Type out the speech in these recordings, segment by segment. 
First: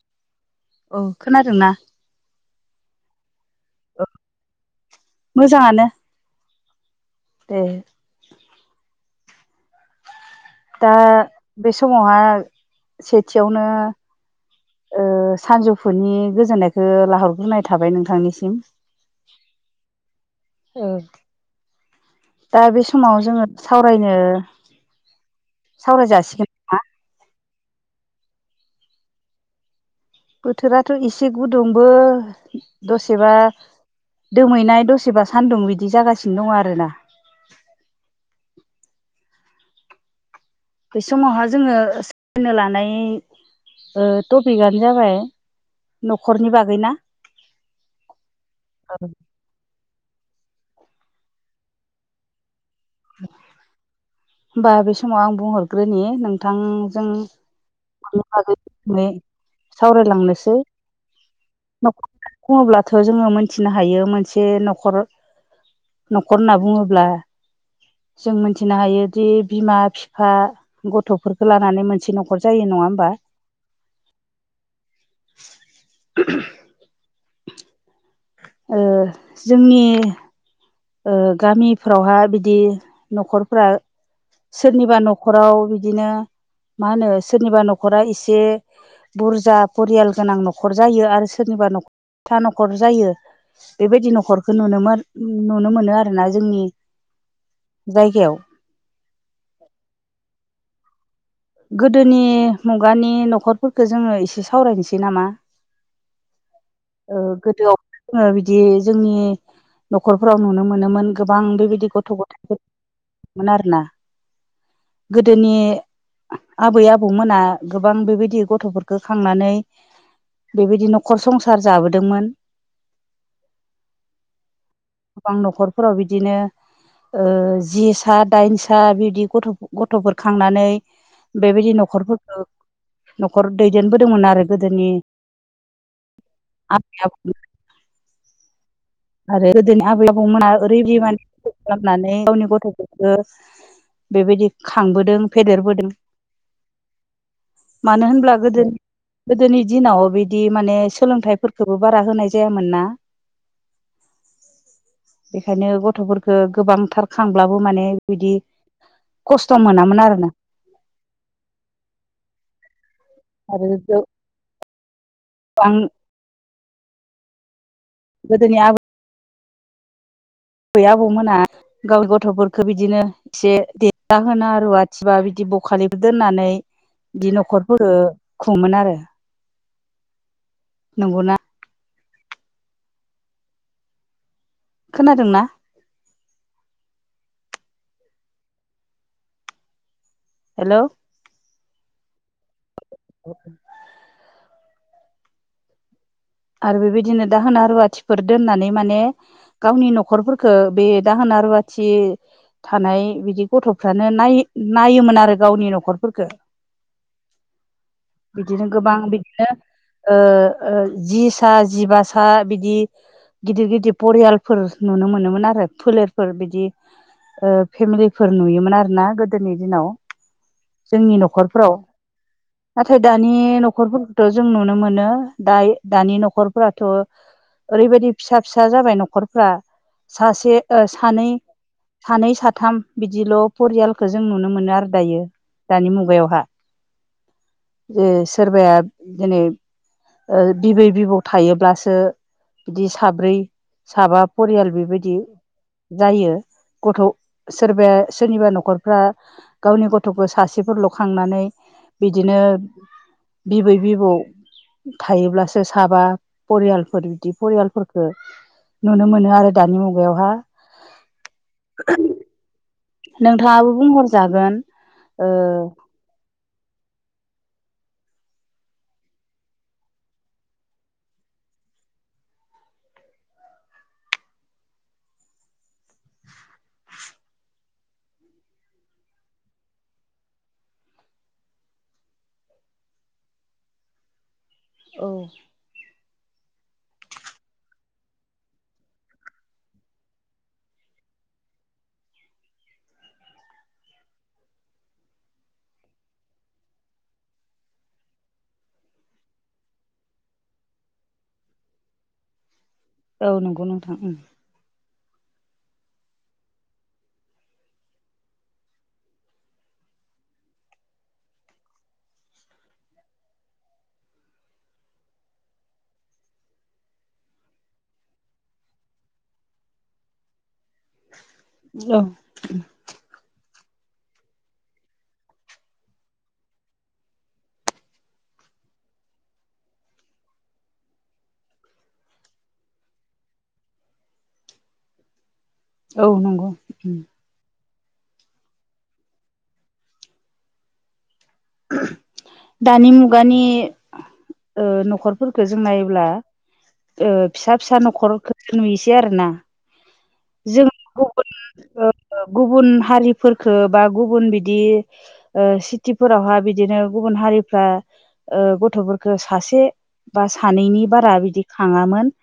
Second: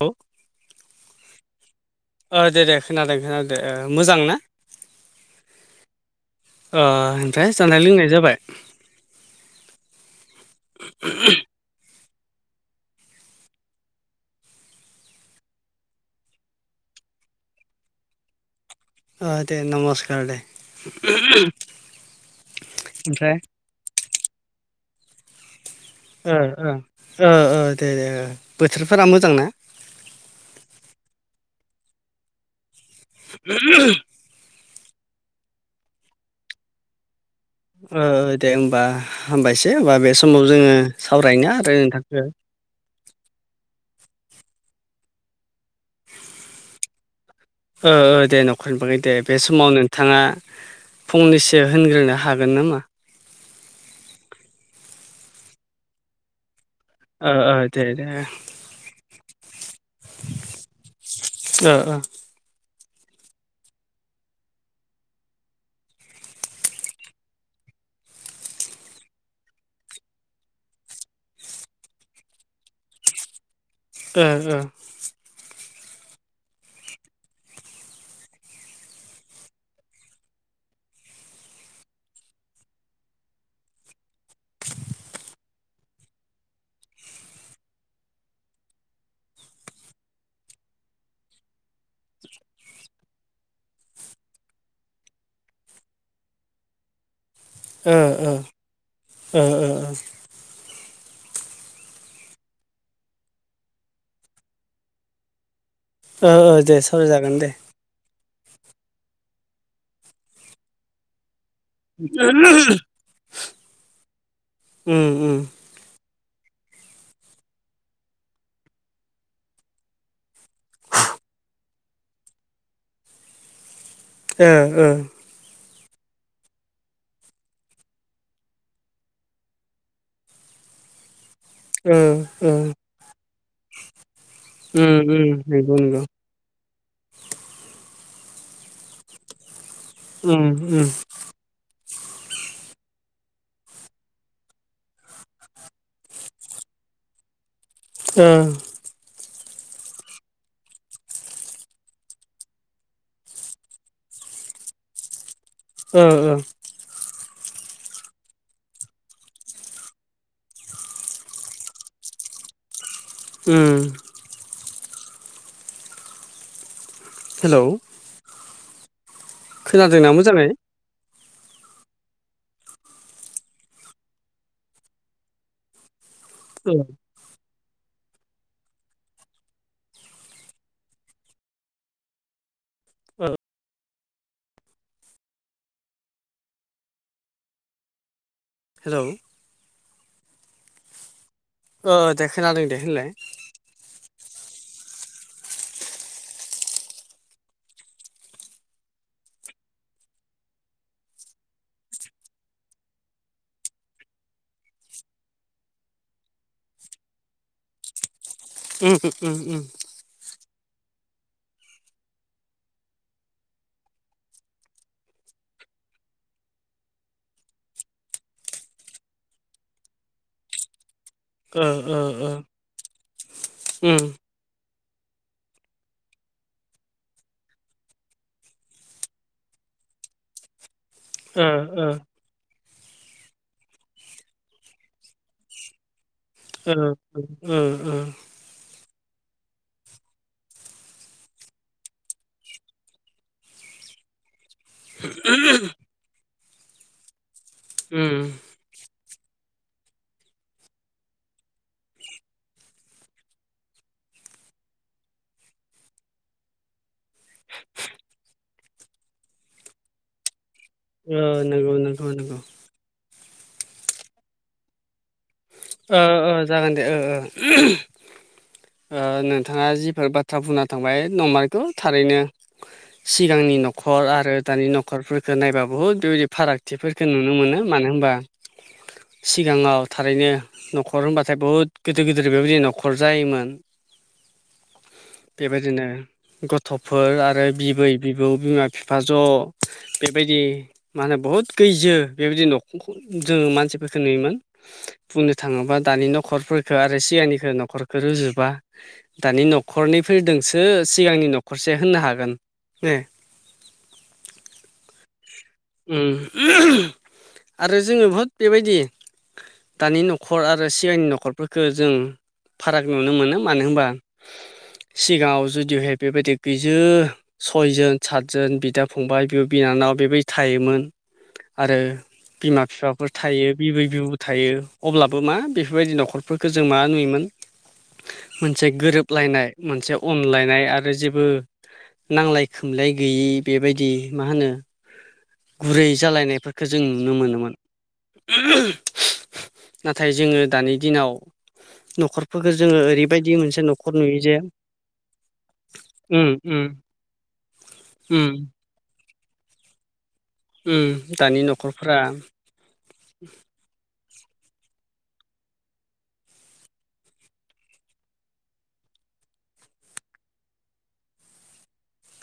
औ। औ खोनादों ना? ओ दे दे खोनादों खोनादों ओ मोजां ना मोजाङानो ओ ओमफ्राय दे जानाय लोंनाय जाबाय दा बे समावहा सेथियावनो ओ सानजौफुनि गोजोननायखो लाहरग्रोनाय थाबाय नोंथांनिसिम। ओ दे नमस्कार दे औ [unintelligible] दा बे समाव ओमफ्राय जोङो सावरायनो ओ सावरायजासिगोन ओ नामा ओ ओ दे दे ओ बोथोरफोरा मोजां ना? बोथोराथ' एसे गुदुंबो दसेबा दोमैनाय दसेबा सान्दुं बिदि जागासिनो दं आरो ना। ओ ओ दे होमबा हामबायसै होमबा बे समाव जोङो बै समावहा सावरायनो आरो जोङो नोंथांखौ सोलोंनो लानाय ओ टपिकानो जाबाय न'खरनि बागै ना ओ ओ दे न'खरनि बागै दे बे समाव नोंथाङा फंनैसो होनग्रोनो हागोन नामा? होमबा बे समाव आं बुंहरग्रोनि नों थांजों ओ ओ दे दे [unintelligible] सावरायलांनिसै। ओ [unintelligible] बुङोब्लाथ' जोङो मोनथिनो हायो मोनसे न'खर न'खर होनना बुङोब्ला जों मोनथिनो हायोदि बिमा फिफा गथ'फोरखो लानानै मोनसे न'खर जायो नङा होमबा ओ ओ। [inaudible] ओ जोंनि ओ गामिफ्रावहा बिदि न'खरफ्रा सोरनिबा न'खराव बिदिनो मा होनो सोरनिबा न'खरा इसे बुरजा परियाल गोनां न'खर जायो आरो सोरनिबा न' था न'खर जायो। बेबायदि न'खरखौ नुनोमोन नुनो मोनो आरो ना जोंनि ओ जायगायाव ओ ओ ओ ओ। गोदोनि मुगानि न'खरफोरखो जोङो इसे सावरायनिसै नामा? ओ ओ दे सावराय जागोन दे। गोदोआव ओ बिदि जोंनि न'खरफोराव नुनो मोनोमोन गोबां बेबाय दि गथ' गथायफोर उम मोन आरो ना उम गोदोनि आबै आबौमोना गोबां बेबायदि गथ'फोरखो खांनानै बेबायदि न'खर संसार जाबोदोंमोन। ओ ओ। गोबां न'खरफोराव बिदिनो ओ जि सा दाइन सा बिबदि गथ' गथ'फोर खांनानै बेबायदि ओ न'खरफोरखौ ओ न'खर दैदेनबोदोंमोन आरो गोदोनि उम उम नंगौ नंगौ आबै आबौ [unintelligible] [unintelligible] आबै उम आबौमोना उम [unintelligible] गावनि गथ'फोरखो बेबायदि खांबोदों फेदेरबोदों। मानो ओ होनब्ला गोदोनि गोदोनि दिनाव बिदि माने सोलोंथाइफोरखोबो बारा होनाय जायामोन ना। बेखायनो ओ ओ गथ'फोरखो गोबांथार खांब्लाबो माने बिदि खस्थ' मोनामोन आरोना [inaudible] उम आं हेलौ गोदोनि आबै खोनादोंना मोजाङै? बै आबौमोना गाव गथ'फोरखो बिदिनो से [unintelligible] रुवाथिबा बिदि बखालिफोर दोननानै औ बिदि न'खरफोरो खुङोमोन आरो। नोंग'ना? ओ खोनादों ना? हेलौ हेलौ ओ दे खोनादों दे होनलाय [inaudible] आरो बेबायदिनो दाहोना रुवाथिफोर दोननानै माने गावनि न'खरफोरखो बे दाहोना रुवाथि थानाय बिदि गथ'फ्रानो नाय नायोमोन आरो गावनि न'खरफोरखो [inaudible] बिदिनो उम गोबां उम बिदिनो उम ओ ओ जि सा जिबा सा बिदि गिदिर गिदिर परियालफोर नुनो मोनोमोन आरो फोलेरफोर बिदि ओ फेमिलिफोर नुयोमोन आरो ना गोदोनि दिनाव जोंनि न' ओ खरफ्राव ओ ओ नाथाय दानि उम न'खरफोरखौथ' जों नुनो मोनो दायो दानि न'खरफोराथ' ओरैबायदि फिसा फिसा जाबाय न'खरफ्रा सासे ओ सानै ओ ओ सानै साथाम बिदिल' परियालखो जों नुनो मोनो आरो दायो दानि मुगायावहा। ओ ओ ओ। जे सोरबाया दिनै ओ बिबै बिबौ थायोब्लासो बिदि साब्रै साबा परियाल बि बिदि जायो गथ' सोरबाया उम सोरनिबा न'खर फ्रा गावनि गथ'खौ सासेफोरल' खांनानै बिदिनो बिबै बिबौ थायोब्लासो साबा परियालफोर बिदि परियालफोरफोरखो नुनो मोनो आरो दानि मुगायावहा। ओम नोंगौ नोंथां नोंगौ। नोंथाङाबो बुंहरजागोन ओ ओ ओ जागोन दे ओ ओ [unintelligible] ओ नोंथाङा जिफोर बाथ्रा बुंना थांबाय नंमारगौ थारैनो सिगांनि न'खर आरो दानि न'खरफोरखो नायबा बहद बेबायदि फारागथिफोर जों नुनो मोनो मानो होनबा सिगाङाव थारैनो न'खर होनबाथाय बुहुत गिदिर गिदिर बेबायदि न'खर जायोमोन। औ। बेबायदिनो गथ'फोर आरो बिबै बिबौ बिमा बिफा ज' बेबायदि मा होनो बहुद गैजो बेबायदि न'खरखौ जोङो मानसिफोरखौ नुयोमोन। बुंनो थाङोबा दानि नखरफोरखो आरो सिगांनिखो न'खरखो रुजोबा दानि न'खरनैफोरदोंसो सिगांनि न'खरसे होननो हागोन ने? औ नोंगौ नोंथां उम। उम आरो जोङो बहुद बेबायदि दानि न'खर आरो सिगांनि न'खरफोरखो जों फाराग नुनो मोनो मानो होनबा सिगाङाव जुदिहाय बेबायदि गोजो सयजोन सातजोन बिदा फंबाय बिब' बिनानाव बेबायदि थायोमोन। आरो औ बिमा फिफाफोर थायो बिबै बिबौ थायो। अब्लाबो मा बेफोरबायदि न'खरफोरखो जों मा नुयोमोन मोनसे गोरोबलायनाय मोनसे अनलायनाय आरो जेबो नांलाय खोमलाय गैयि बेबायदि मा होनो गुरै औ नंगौ जालायनायफोरखौ जों उम नुनो मोनोमोन। नाथाय जोङो दानि दिनाव न'खरफोरखौ जोङो दानि ओरैबायदि मुगानि मोनसे न'खर नुयो जे ओ न'खरफोरखौ जों नायोब्ला उम उम ओ फिसा फिसा उम न'खरखौ नुयोसै आरो ना। उम दानि ओ न'खरफोरा गुबुन हारिफोरखौ बा गुबुन बिदि ओ सिटि फोरावहा बिदिनो गुबुन हारिफ्रा ओ गथ'फोरखौ सासे बा सानैनि बारा बिदि खाङामोन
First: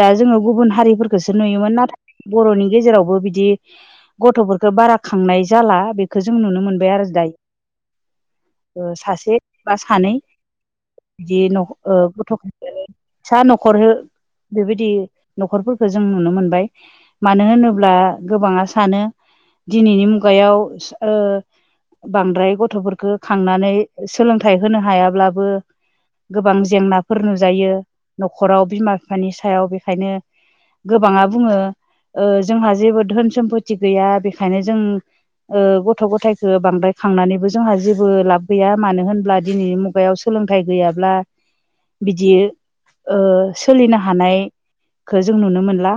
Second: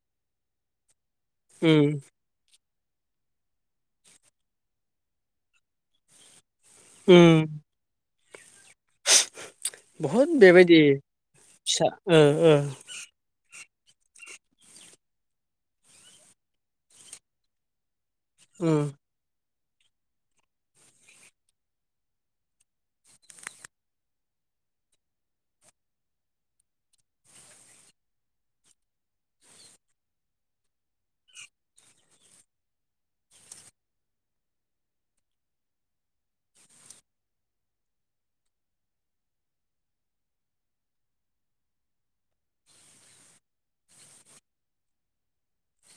दा जोङो गुबुन हारिफोर खौसो नुयोमोन उम नाथाय बर'नि गेजेरावबो बिदि गथ'फोरखौ बारा खांनाय जाला बे खौ जों नुनो मोनबाय आरो उम दायो। ओ सासे बा सानै बहुद बेबायदि बिदि न' फिसा ओ गथ'खौ ओ फिसा न'खर हो बेबायदि न'खरफोरखौ जों नुनो मोनबाय, मानो होनोब्ला गोबाङा ओ सानो दिनैनि मुगायाव बांद्राय गथ'फोरखौ खांनानै सोलोंथाइ होनो हायाब्लाबो गोबां जेंनाफोर नुजायो न'खराव बिमा बिफानि सायाव बेखायनो गोबाङा बुङो जोंहा जेबो धोन सम्फथि गैया बेखायनो जों गथ' गथायखौ बांद्राय खांनानैबो जोंहा जेबो लाब गैया मानो होनब्ला दिनैनि मुगायाव सोलोंथाइ गैयाब्ला बिदि सोलिनो हानाय जों नुनो मोनला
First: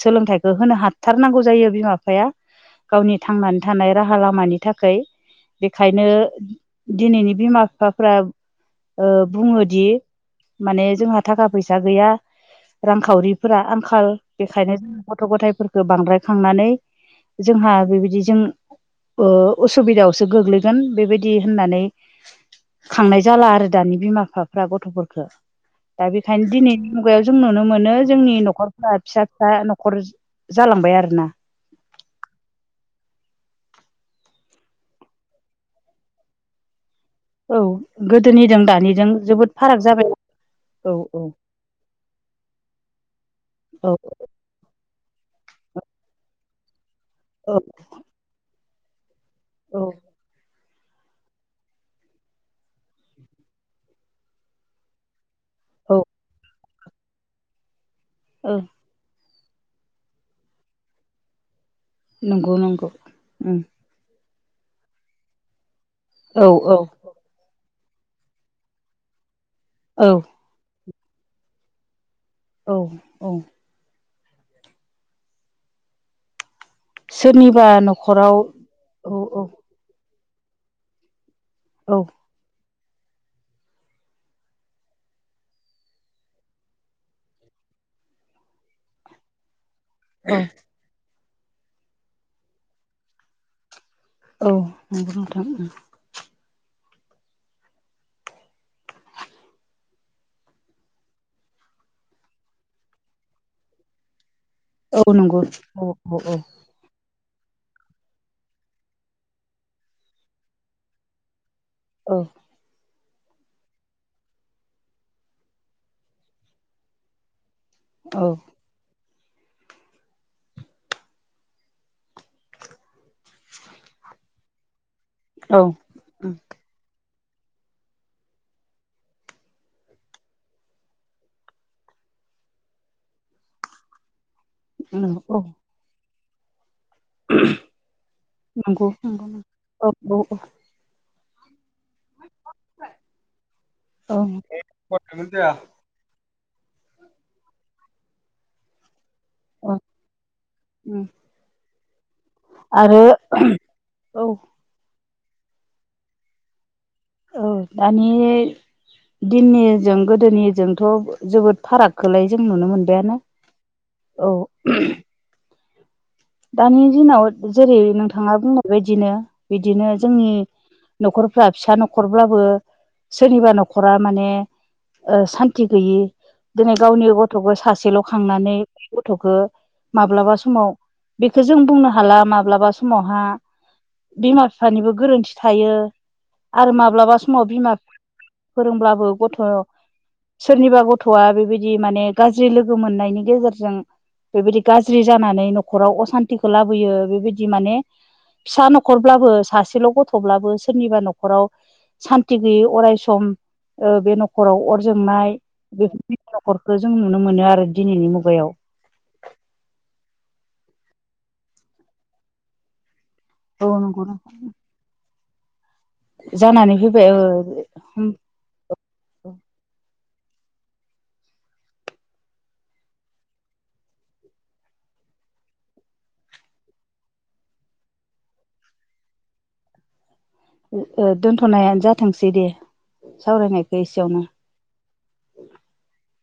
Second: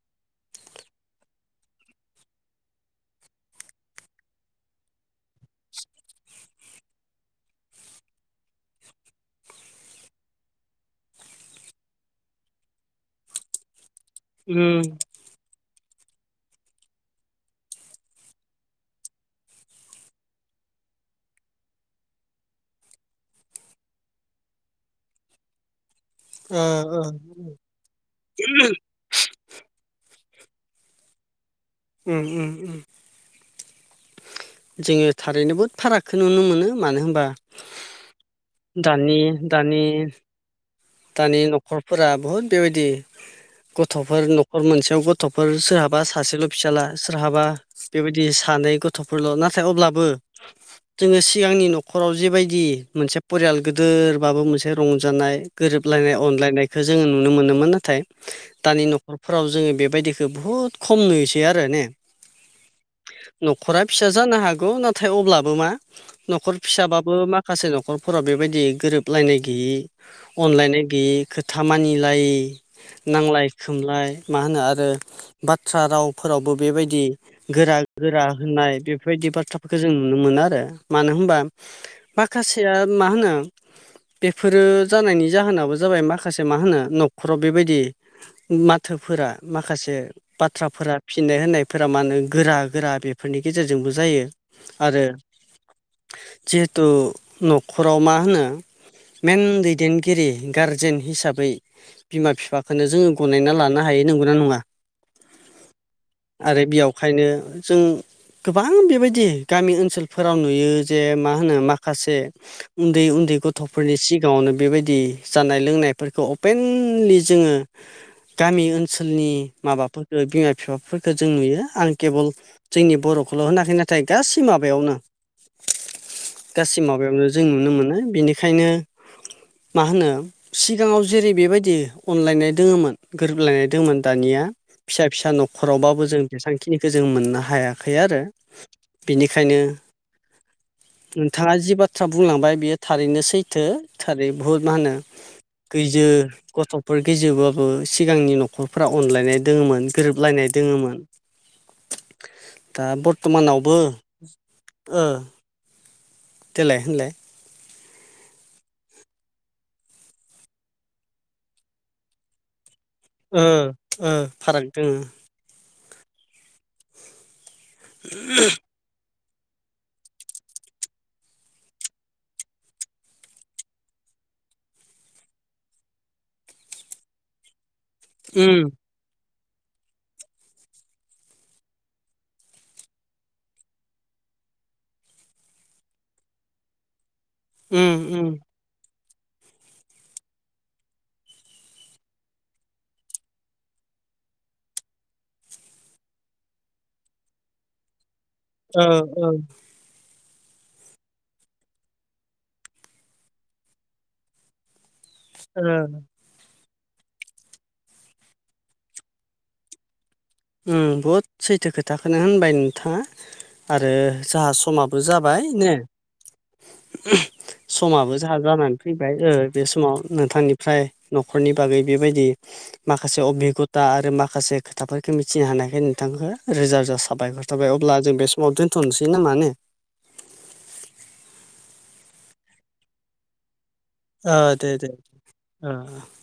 सोलोंथाइखौ होनो हाथारनांगौ जायो बिमा बिफाया गावनि थांनानै थानाय राहा लामानि थाखाय। बेखायनो दिनैनि बिमा बिफाफ्रा बुङोदि माने जोंहा थाखा फैसा गैया रांखावरि फोरा आंखाल बेखायनो उम जों गथ' गथायफोरखौ बांद्राय खांनानै जोंहा बेबायदि जों ओ उसुबिदायाव सो गोग्लैगोन बेबायदि होननानै खांनाय जाला आरो दानि बिमा बिफाफ्रा गथ'फोरखो। दा बेखायनो ओ दिनैनि ओ मुगायाव जों नुनो मोनो जोंनि न'खरफोरा फिसा फिसा न'खर जालांबाय आरोना। उम उम उम। जोङो थारैनो बुहुद फारागखौ नुनो मोनो मानो होनबा औ गोदोनिजों दानिजों दानि जोबोद दानि फाराग जाबाय औ औ दानि न'खरफोरा बहुद बेबायदि औ गथ'फोर न'खर मोनसेयाव गथ'फोर सोरहाबा सासेल' फिसाला सोरहाबा औ बेबायदि सानै गथ' फोरल' नाथाय औ अब्लाबो जोङो सिगांनि न'खराव जेबायदि मोनसे परियाल गोदोरबाबो मोनसे रंजानाय औ गोरोबलायनाय अनलायनायखौ जोङो नुनो मोनोमोन नाथाय ओं दानि न'खरफोराव जोङो बेबायदिखौ बुहुत खम नुयोसै आरो ने? नंगौ नंगौ ओम। न'खरा फिसा जानो हागौ नाथाय अब्लाबो मा औ न'खर औ फिसाबा बो माखासे न'खरफोराव बेबायदि गोरोबलायनाय गैयि औ अनलायनाय गैयै खोथा मानिलायै औ औ नांलाय सोमलाय मा होनो आरो बाथ्रा रावफोरावबो बेबायदि दि सोरनिबा गोरा गोरा न'खराव होननाय औ बेफोरबायदि औ बाथ्राफोरखौ जों नुनो मोनो आरो मानो होमबा औ माखासेया मा होनो बेफोरो जानायनि जाहोनाबो जाबाय माखासे मा होनो न'खराव बेबायदि माथोफोरा माखासे बाथ्राफोरा फिन्नाय होननायफोरा मा होनो गोरा गोरा बेफोरनि गेजेरजोंबो जायो औ आरो नंगौ नोंथां ओं जिहेथु न'खराव मा होनो मेन दैनगिरि गारजेन हिसाबै बिमा बिफाखौननो जोङो गनायना लानो हायो नंगौना नङा औ नंगौ औ औ औ आरो बेयावखायनो जों गोबां बेबायदि गामि ओनसोलफोराव नुयो जे मा होनो माखासे माखासे औ उन्दै उन्दै गथ'फोरनि सिगाङावनो बेबायदि जानाय लोंनायफोरखौ अपेनलि जोङो औ गामि ओन सोलनि माबाफोरफोरखौो बिमा बिफाफोरफोरखौजों नुयो आं केबोल जोंनि बर'खौल' होनाखै नाथाय गासै माबायावनो औ गासै माबायावनो जों नुनो मोनो बेनिखायनो मा होनो सिगाङाव जेरै बेबायदि अनलायनाय दोङोमोन गोरोबलायनाय दङमोन दानिया फिसा फिसा नंगौ न'खरावबाबो जों जेसांखिनिखौ जों मोननो हायाखै आरो नंगौ बेनिखायनो औ औ नोंथाङा जि बाथ्रा बुंलांबाय बियो थारैनो सैथो औ थारै भुत मान होनो गैजो गथ'फोर गैजोबाबो सिगांनि न'खरफोरा अनलायनाय औ दोङोमोन गोरोबलायनाय दोङोमोन दा आरो बर्थ'मानावबो औ ओ देलाय होनलाय औ दानि दिननिजों गोदोनिजोंथ' जोबोद फारागखौलाय जों नुनो मोनबायानो ओ ओ औ फाराग दङ दानि दिनाव जेरै नोंथाङा बुंनाय बायदिनो बिदिनो जोंनि न'खरफ्रा फिसा न'खरब्लाबो सोरनिबा न'खरा माने ओ सान्ति गैयै दिनै गावनि गथ'खौ सासेल' खांनानै उम बे गथ'खौ माब्लाबा समाव बेखौ जों बुंनो हाला माब्लाबा समावहा बिमा बिफानिबो गोरोन्थि थायो आरो माब्लाबा समाव बिमा उम उम फोरोंब्लाबो गथ' सोरनिबा गथ'आ बेबायदि माने गाज्रि लोगो मोननायनि गेजेरजों बेबायदि गाज्रि जानानै न'खराव असान्थिखौ लाबोयो बेबायदि माने फिसा ओ ओ न'खरब्लाबो सासेल' गथ' थेवब्लाबो सोरनिबा न'खराव सान्थि गैयै अराय सम ओ बे न'खराव अर जोंनाय ओ बेफोरबायदि न'खरखौ जों नुनो मोनो आरो दिनैनि मुगायाव ओम बुहुद सैथो खोथाखौनो होनबाय नोंथाङा औ आरो नंगौ नोंथां जोहा समा जाबाय ने जानानै फैबाय ओ समाबो जोंहा जानानै फैबाय ओ बे समाव नोंथांनिफ्राय न'खरनि बागै बेबायदि माखासे अबिगथा आरो माखासे खोथाफोर [unintelligible] मिथिनो हानायखाय नोंथांखौ रोजा रोजा साबायखर थाबाय अब्ला जों बे समाव दोन्थ'नोसै नामा ने। उम ओ दोनथ'नायानो जाथोंसै दे सावरायनायखौ एसेयावनो। ओ दे दे ओ ओ।